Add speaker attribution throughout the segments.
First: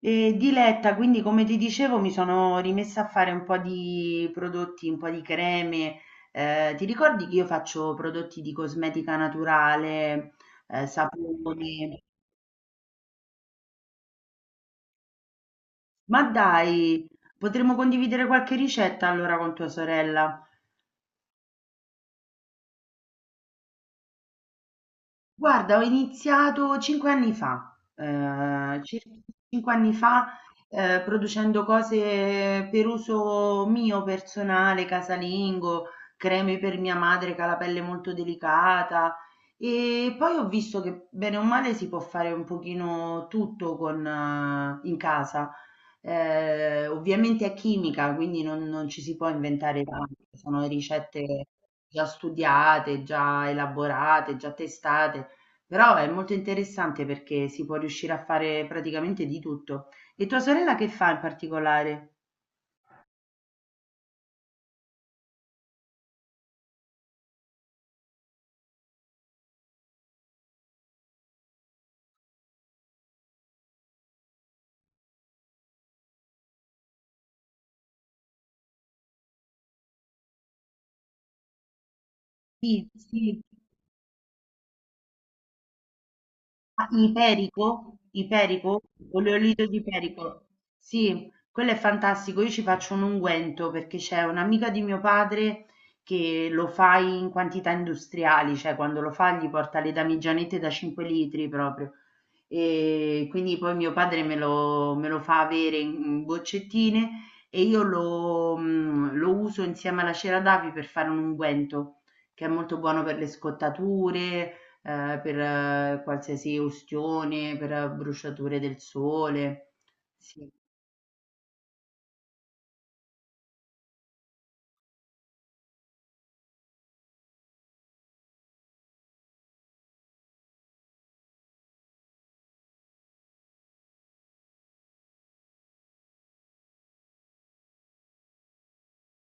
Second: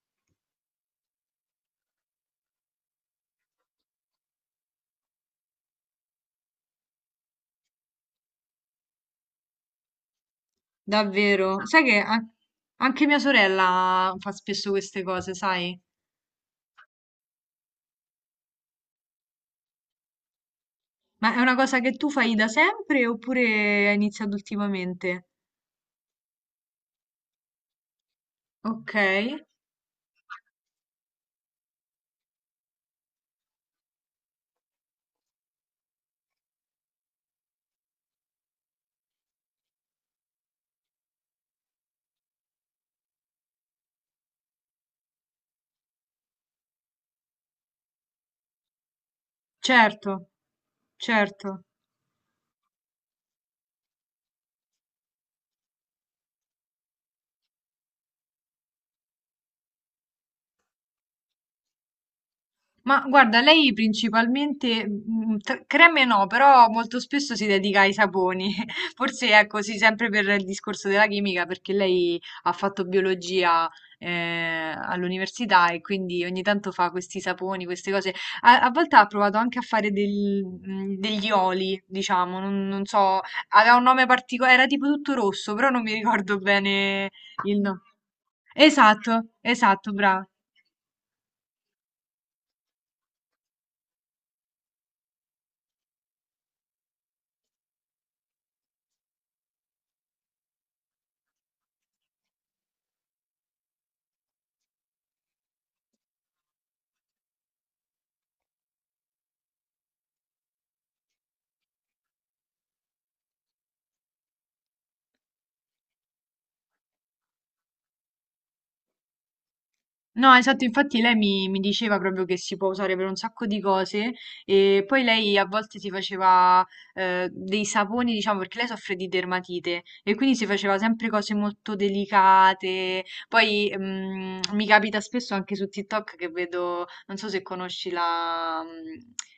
Speaker 1: E diletta, quindi come ti dicevo mi sono rimessa a fare un po' di prodotti, un po' di creme. Ti ricordi che io faccio prodotti di cosmetica naturale,
Speaker 2: Davvero?
Speaker 1: saponi?
Speaker 2: Anche mia sorella fa spesso queste cose, sai?
Speaker 1: Ma dai, potremmo condividere qualche ricetta allora con tua sorella.
Speaker 2: Ma è una cosa che tu fai da sempre oppure hai iniziato ultimamente?
Speaker 1: Guarda, ho iniziato 5 anni fa,
Speaker 2: Ok,
Speaker 1: circa 5 anni fa, producendo cose per uso mio personale, casalingo, creme per mia madre che ha la pelle molto delicata e poi ho visto che bene o male si può fare un pochino tutto con in casa. Ovviamente è chimica, quindi non ci si può inventare
Speaker 2: certo,
Speaker 1: tanto, sono ricette
Speaker 2: certo.
Speaker 1: già studiate, già elaborate, già testate. Però è molto interessante perché si può riuscire a fare praticamente di tutto. E tua sorella che fa in particolare?
Speaker 2: Ma guarda, lei principalmente, creme no, però molto spesso si dedica ai saponi. Forse è così sempre per il discorso della chimica, perché lei ha fatto biologia all'università e quindi ogni tanto fa questi saponi, queste cose. A volte ha provato anche a fare degli oli, diciamo, non
Speaker 1: Sì,
Speaker 2: so,
Speaker 1: sì.
Speaker 2: aveva un nome particolare, era tipo tutto rosso, però non mi ricordo
Speaker 1: Ah,
Speaker 2: bene il nome.
Speaker 1: Iperico? Iperico?
Speaker 2: Esatto,
Speaker 1: Oleolito di
Speaker 2: esatto, brava.
Speaker 1: Iperico. Sì, quello è fantastico. Io ci faccio un unguento perché c'è un'amica di mio padre che lo fa in quantità industriali, cioè quando lo fa gli porta le damigianette da 5 litri proprio. E quindi poi mio padre me lo fa avere in boccettine e io lo uso insieme alla cera d'api per fare un unguento che è molto buono per le scottature, per qualsiasi ustione, per bruciature del sole.
Speaker 2: No,
Speaker 1: Sì.
Speaker 2: esatto, infatti lei mi diceva proprio che si può usare per un sacco di cose e poi lei a volte si faceva dei saponi, diciamo, perché lei soffre di dermatite e quindi si faceva sempre cose molto delicate. Poi mi capita spesso anche su TikTok che vedo, non so se conosci la, mm,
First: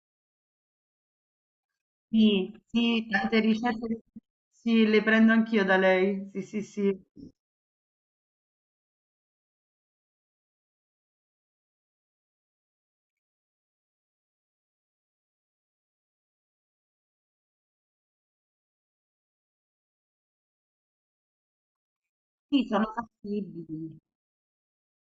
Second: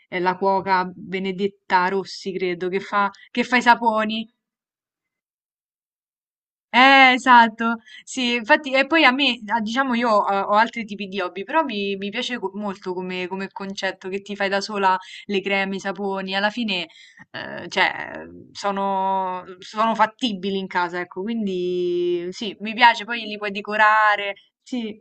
Speaker 2: eh, la cuoca Benedetta Rossi,
Speaker 1: Sì,
Speaker 2: credo,
Speaker 1: sì, tante
Speaker 2: che fa i
Speaker 1: ricette,
Speaker 2: saponi.
Speaker 1: sì, le prendo anch'io da lei. Sì, sì, sì.
Speaker 2: Eh, esatto, sì, infatti, e poi a me, ah, diciamo, ho altri tipi di hobby, però mi piace molto come, come concetto che ti fai da sola le creme, i saponi, alla fine, cioè, sono fattibili in casa, ecco, quindi sì,
Speaker 1: Sì,
Speaker 2: mi
Speaker 1: sono
Speaker 2: piace, poi li puoi
Speaker 1: fattibili.
Speaker 2: decorare, sì,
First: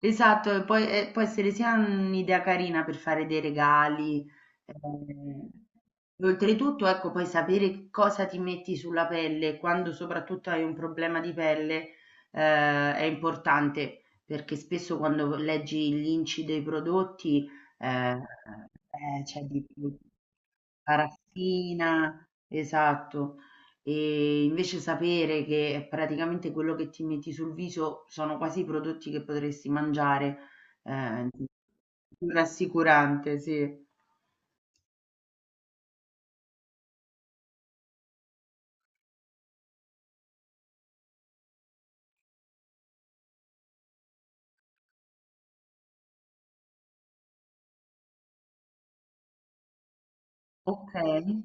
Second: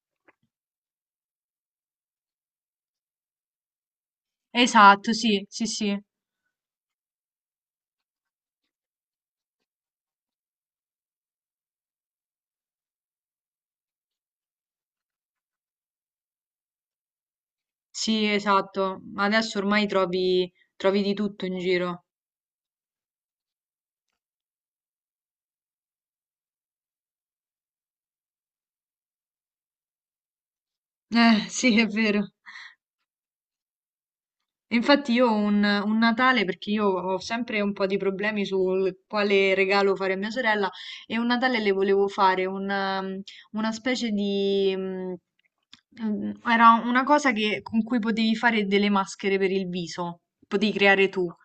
Speaker 1: Esatto, e poi e può essere sia un'idea carina per fare dei regali.
Speaker 2: esatto, sì,
Speaker 1: ehm,
Speaker 2: sì, sì,
Speaker 1: Oltretutto, ecco, puoi sapere che cosa ti metti sulla pelle quando soprattutto hai un problema di pelle, è importante perché spesso quando leggi gli inci dei prodotti,
Speaker 2: sì, esatto, ma
Speaker 1: c'è
Speaker 2: adesso
Speaker 1: di
Speaker 2: ormai
Speaker 1: più
Speaker 2: trovi di tutto in giro,
Speaker 1: paraffina, esatto. E invece sapere che praticamente quello che ti metti sul viso sono quasi i prodotti che potresti mangiare, ehm,
Speaker 2: sì, è vero.
Speaker 1: rassicurante, sì.
Speaker 2: E infatti io ho un Natale, perché io ho sempre un po' di problemi sul quale regalo fare a mia sorella, e un Natale le volevo fare una specie di... era una cosa con cui potevi fare delle maschere per il viso, potevi creare tu.
Speaker 1: Okay.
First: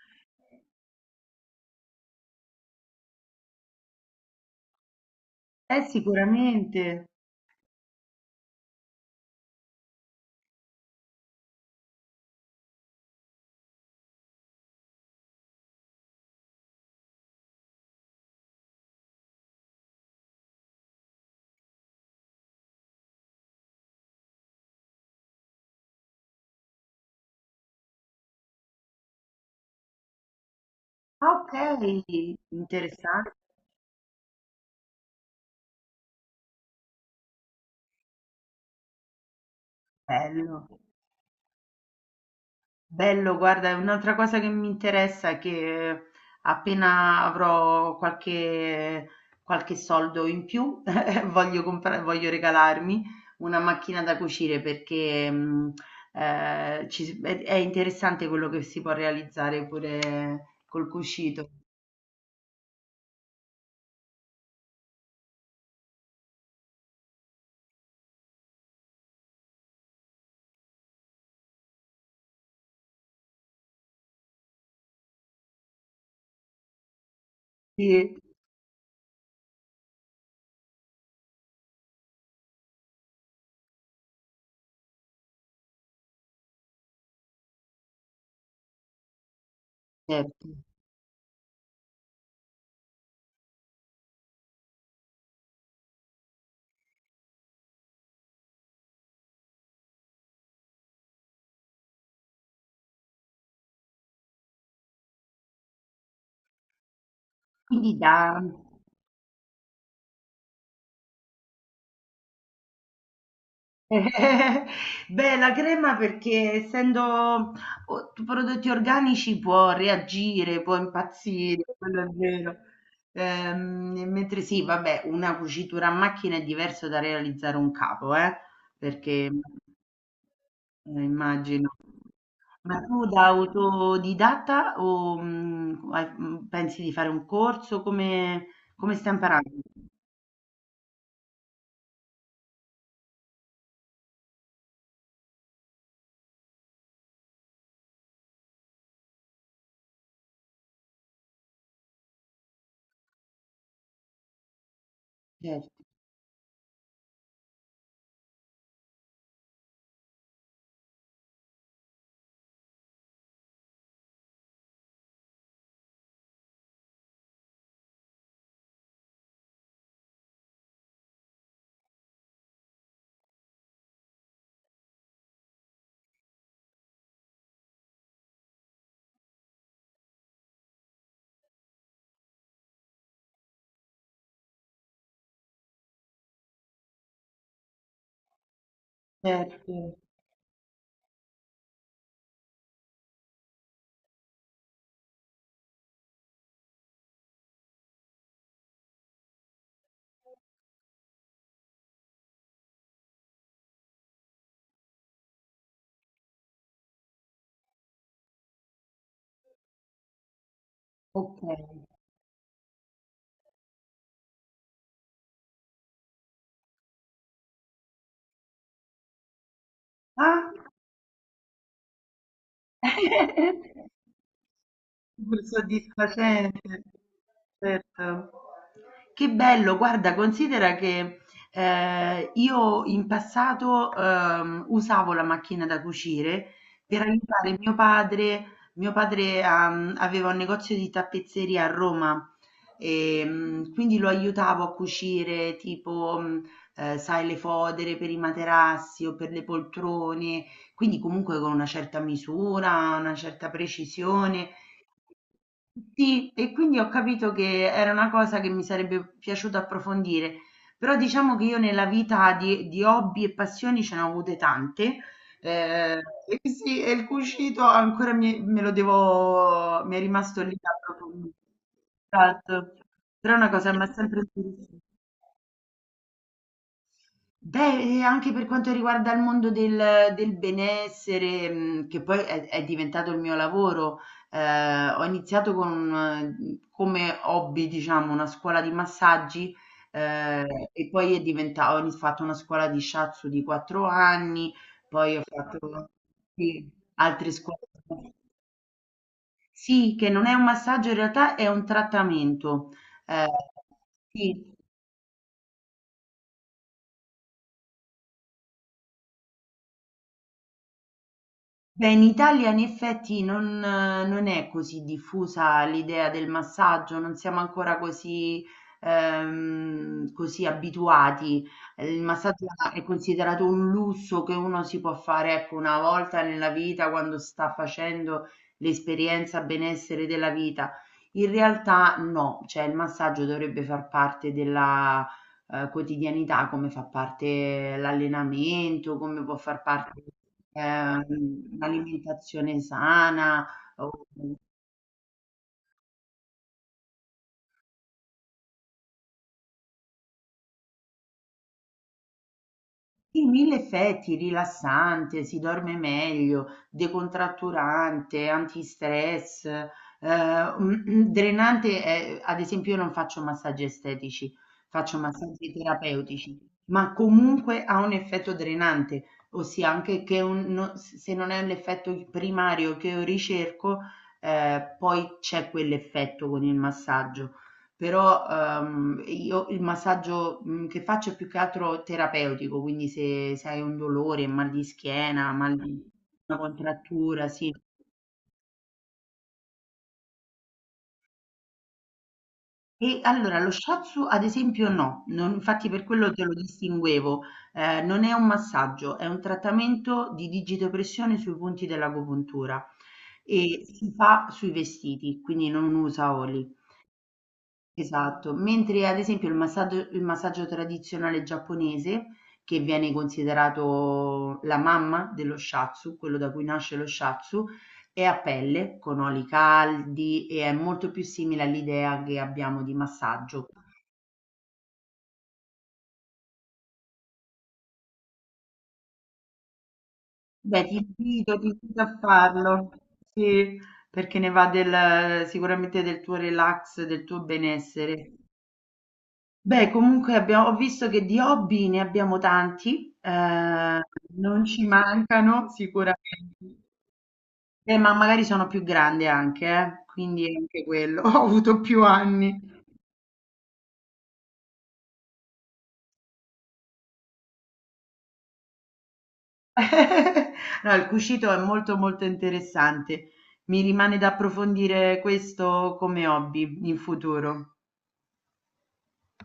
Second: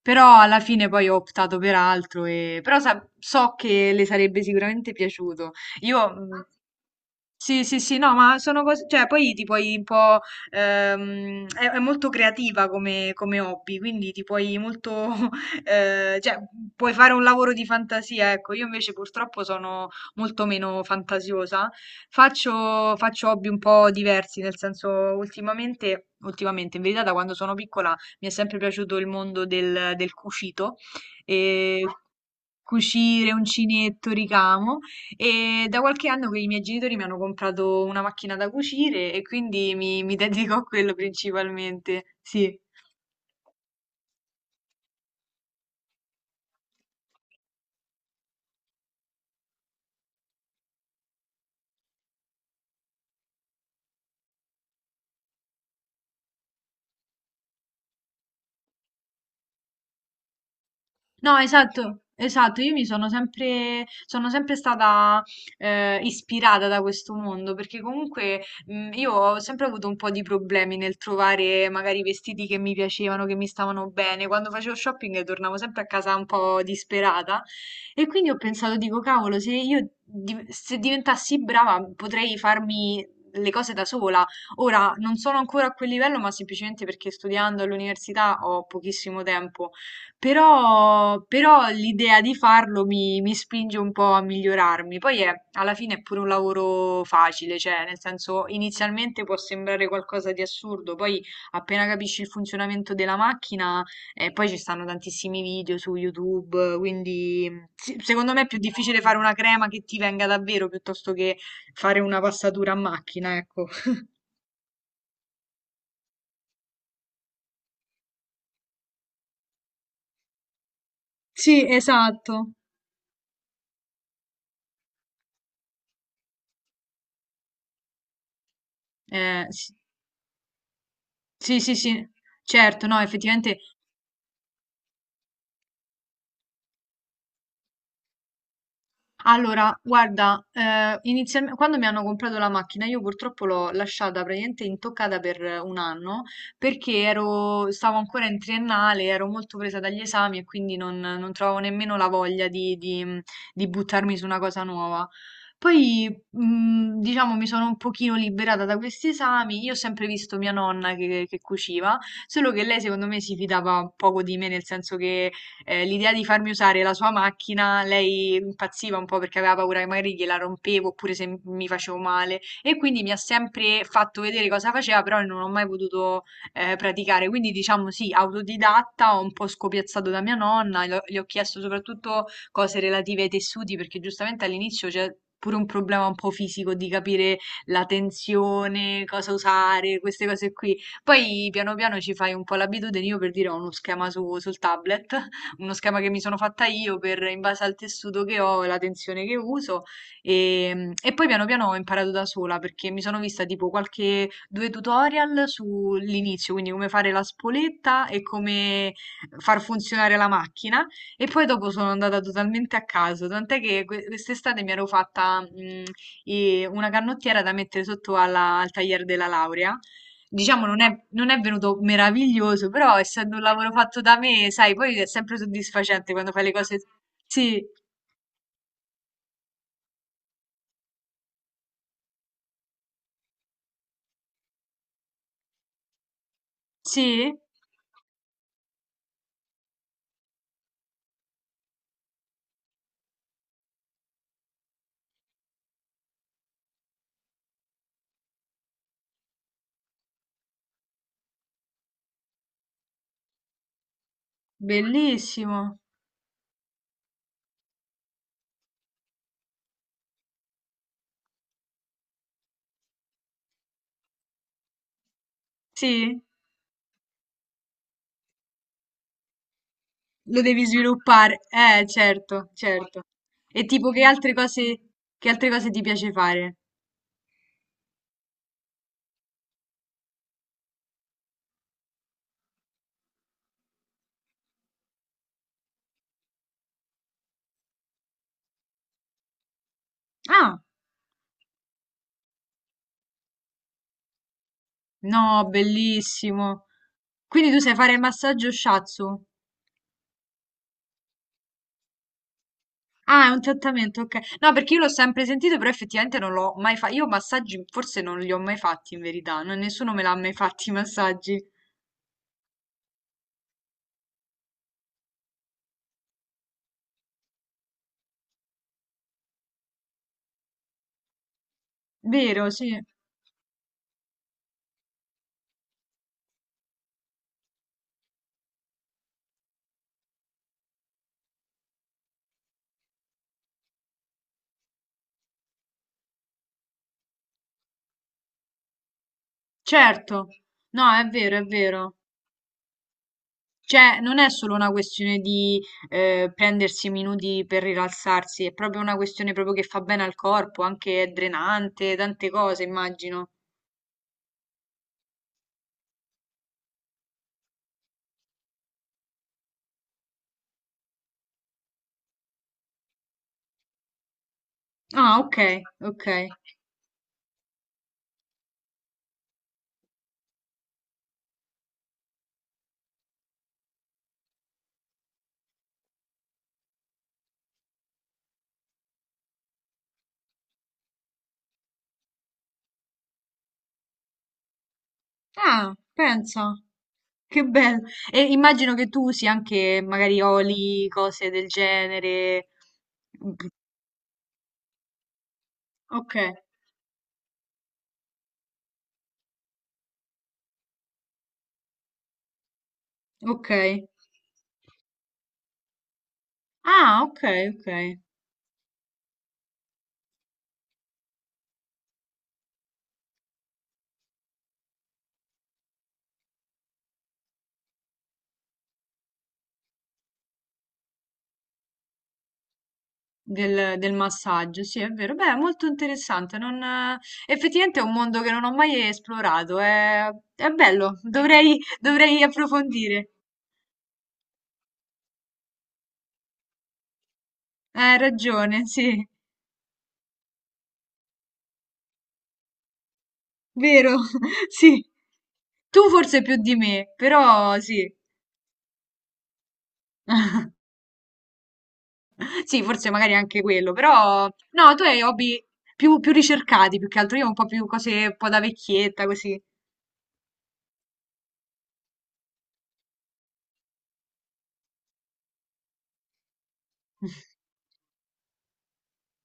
Speaker 2: Però alla fine poi ho optato per altro, e... però so che le sarebbe sicuramente piaciuto. Io mm,
Speaker 1: Sicuramente.
Speaker 2: sì, sì, sì, no, ma sono cose, cioè poi ti puoi un po', è molto creativa come, come hobby, quindi ti puoi molto, cioè puoi fare un lavoro di fantasia, ecco, io invece purtroppo sono molto meno fantasiosa, faccio hobby un po' diversi, nel senso ultimamente, in verità da quando sono piccola mi è sempre piaciuto il mondo del cucito,
Speaker 1: Ah,
Speaker 2: e
Speaker 1: okay, interessante,
Speaker 2: cucire, uncinetto, ricamo. E da qualche anno che i miei genitori mi hanno comprato una macchina da cucire e quindi mi dedico a
Speaker 1: bello.
Speaker 2: quello principalmente. Sì.
Speaker 1: Bello, guarda, è un'altra cosa che mi interessa è che appena avrò qualche soldo in più, voglio comprare, voglio regalarmi una macchina da cucire perché è interessante quello che si può realizzare pure col
Speaker 2: No,
Speaker 1: cucito.
Speaker 2: esatto, esatto, io mi sono sono sempre stata ispirata da questo mondo, perché comunque io ho sempre avuto un po' di problemi nel trovare magari vestiti che mi piacevano, che mi stavano bene. Quando facevo shopping tornavo sempre a casa un po' disperata e
Speaker 1: Sì,
Speaker 2: quindi ho pensato, dico, cavolo, se diventassi brava potrei farmi le cose da sola. Ora non sono ancora a quel livello, ma semplicemente perché studiando all'università ho pochissimo tempo
Speaker 1: certo.
Speaker 2: però, però l'idea di farlo mi spinge un po' a migliorarmi. Poi è, alla fine è pure un lavoro facile, cioè nel senso inizialmente può sembrare qualcosa di assurdo, poi appena capisci il funzionamento della macchina, poi ci stanno tantissimi video su YouTube, quindi sì,
Speaker 1: Quindi
Speaker 2: secondo
Speaker 1: da...
Speaker 2: me è più difficile fare una crema che ti venga davvero piuttosto che fare una passatura a macchina, ecco.
Speaker 1: Beh, la crema perché essendo prodotti organici può reagire, può impazzire,
Speaker 2: Sì,
Speaker 1: quello è
Speaker 2: esatto.
Speaker 1: vero. Mentre sì, vabbè, una cucitura a macchina è diverso da realizzare un capo, eh? Perché
Speaker 2: Sì, sì,
Speaker 1: immagino.
Speaker 2: sì, sì.
Speaker 1: Ma
Speaker 2: Certo, no,
Speaker 1: tu da
Speaker 2: effettivamente.
Speaker 1: autodidatta o pensi di fare un corso? Come, come stai imparando?
Speaker 2: Allora, guarda, inizialmente, quando mi hanno comprato la macchina, io purtroppo l'ho lasciata praticamente intoccata per un anno perché stavo ancora in triennale, ero molto presa dagli esami e quindi non trovavo nemmeno la voglia di buttarmi su una cosa nuova.
Speaker 1: Certo,
Speaker 2: Poi, diciamo, mi sono un pochino liberata da questi esami. Io ho sempre visto mia nonna che cuciva, solo che lei, secondo me, si fidava poco di me, nel senso che l'idea di farmi usare la sua macchina, lei impazziva un po' perché aveva paura che magari gliela rompevo oppure se mi facevo male e quindi mi ha sempre fatto vedere cosa faceva, però non ho mai potuto praticare. Quindi diciamo sì, autodidatta, ho un po' scopiazzato da mia nonna, gli ho chiesto soprattutto cose relative ai tessuti perché giustamente all'inizio c'è pure un problema un po' fisico di capire la tensione, cosa
Speaker 1: certo.
Speaker 2: usare, queste cose qui. Poi piano piano ci fai un po' l'abitudine, io per dire ho uno schema sul tablet, uno schema che mi sono fatta io per, in base al tessuto che ho e la tensione che uso. E poi piano piano ho imparato da sola perché mi sono vista tipo qualche due tutorial sull'inizio, quindi come fare la spoletta e come far funzionare la macchina. E
Speaker 1: Ok.
Speaker 2: poi dopo sono andata totalmente a caso, tant'è che quest'estate mi ero fatta una canottiera da mettere al tagliere della laurea.
Speaker 1: Ah?
Speaker 2: Diciamo non è venuto meraviglioso, però essendo un lavoro fatto da me, sai, poi è sempre
Speaker 1: Super
Speaker 2: soddisfacente quando fai le
Speaker 1: soddisfacente,
Speaker 2: cose. Sì,
Speaker 1: certo. Che bello, guarda, considera che io in passato usavo la macchina da cucire per
Speaker 2: sì,
Speaker 1: aiutare mio padre. Mio padre aveva un negozio di tappezzeria a Roma e quindi lo aiutavo a cucire tipo, sai, le fodere per i materassi o per le poltrone, quindi comunque con una certa misura, una certa precisione.
Speaker 2: bellissimo.
Speaker 1: Sì, e quindi ho capito che era una cosa che mi sarebbe piaciuto approfondire, però diciamo che io nella vita di hobby e passioni ce ne ho avute tante, eh,
Speaker 2: Sì,
Speaker 1: e sì, e il cucito ancora mi è
Speaker 2: lo
Speaker 1: rimasto lì
Speaker 2: devi
Speaker 1: da approfondire.
Speaker 2: sviluppare. Certo,
Speaker 1: Esatto.
Speaker 2: certo.
Speaker 1: Però è una
Speaker 2: E
Speaker 1: cosa che mi
Speaker 2: tipo
Speaker 1: ha sempre interessato.
Speaker 2: che altre cose ti piace fare?
Speaker 1: Beh, e anche per quanto riguarda il mondo del benessere, mhmm, che poi è diventato il mio lavoro, ho iniziato con come hobby, diciamo, una scuola di massaggi,
Speaker 2: Ah,
Speaker 1: okay, e poi è diventa ho ini fatto una scuola di shiatsu di 4 anni, poi ho
Speaker 2: no,
Speaker 1: fatto,
Speaker 2: bellissimo.
Speaker 1: sì, altre
Speaker 2: Quindi tu
Speaker 1: scuole,
Speaker 2: sai fare il massaggio shiatsu?
Speaker 1: sì, che non è un massaggio, in realtà è un trattamento. Ehm,
Speaker 2: Ah, è un trattamento, ok.
Speaker 1: sì.
Speaker 2: No, perché io l'ho sempre sentito, però effettivamente non l'ho mai fatto. Io massaggi forse non li ho mai fatti in verità, nessuno me l'ha mai fatti i massaggi.
Speaker 1: Beh, in Italia in effetti non è così diffusa l'idea del massaggio, non siamo ancora così così abituati. Il massaggio
Speaker 2: Vero, sì.
Speaker 1: è considerato un lusso che uno si può fare, ecco, 1 volta nella vita quando sta facendo l'esperienza benessere della vita. In realtà no, cioè il massaggio dovrebbe far parte della quotidianità, come fa parte l'allenamento, come può far parte,
Speaker 2: Certo. No, è vero, è vero.
Speaker 1: l'alimentazione sana
Speaker 2: Cioè,
Speaker 1: o
Speaker 2: non è solo una questione di prendersi minuti per rilassarsi, è proprio una questione proprio che fa bene al corpo, anche è drenante, tante cose,
Speaker 1: sì,
Speaker 2: immagino.
Speaker 1: mille effetti, rilassante, si dorme meglio, decontratturante, antistress, drenante. Eh, ad esempio, io non faccio massaggi estetici, faccio
Speaker 2: Ah, ok,
Speaker 1: massaggi
Speaker 2: ok.
Speaker 1: terapeutici, ma comunque ha un effetto drenante, ossia anche che un- no- se non è l'effetto primario che io ricerco, poi c'è quell'effetto con il massaggio. Però, io il massaggio, mhmm, che faccio è più che altro terapeutico, quindi se hai un dolore, mal di schiena, mal
Speaker 2: Ah,
Speaker 1: di una
Speaker 2: pensa.
Speaker 1: contrattura,
Speaker 2: Che
Speaker 1: sì.
Speaker 2: bello. E immagino che tu usi anche magari oli, cose del genere.
Speaker 1: E allora lo shiatsu ad esempio no, non infatti per quello
Speaker 2: Ok,
Speaker 1: te lo distinguevo. Non è un massaggio, è un trattamento di digitopressione sui punti dell'agopuntura
Speaker 2: ok.
Speaker 1: e si fa sui vestiti, quindi non usa oli.
Speaker 2: Ah, ok, ok.
Speaker 1: Esatto, mentre ad esempio il massaggio tradizionale giapponese, che viene considerato la mamma dello shiatsu, quello da cui nasce lo shiatsu, è a pelle, con oli caldi e è molto più simile all'idea che abbiamo di massaggio.
Speaker 2: Del, del massaggio, sì, è vero. Beh, è molto interessante. Non, effettivamente è un mondo che non ho mai esplorato. È
Speaker 1: Beh,
Speaker 2: bello,
Speaker 1: ti invito a
Speaker 2: dovrei
Speaker 1: farlo,
Speaker 2: approfondire.
Speaker 1: sì, perché ne va del, sicuramente del tuo relax, del tuo
Speaker 2: Hai
Speaker 1: benessere.
Speaker 2: ragione, sì,
Speaker 1: Beh, comunque abbia ho visto che di hobby ne abbiamo tanti,
Speaker 2: vero,
Speaker 1: non ci
Speaker 2: sì.
Speaker 1: mancano
Speaker 2: Tu forse più di
Speaker 1: sicuramente.
Speaker 2: me, però sì.
Speaker 1: Ma magari sono più grande anche, quindi anche quello, ho avuto più anni.
Speaker 2: Sì, forse magari anche quello, però no, tu hai hobby più ricercati più che altro, io ho un po' più cose un po' da vecchietta così.
Speaker 1: No, il cucito è molto molto interessante, mi rimane da approfondire questo come hobby in futuro.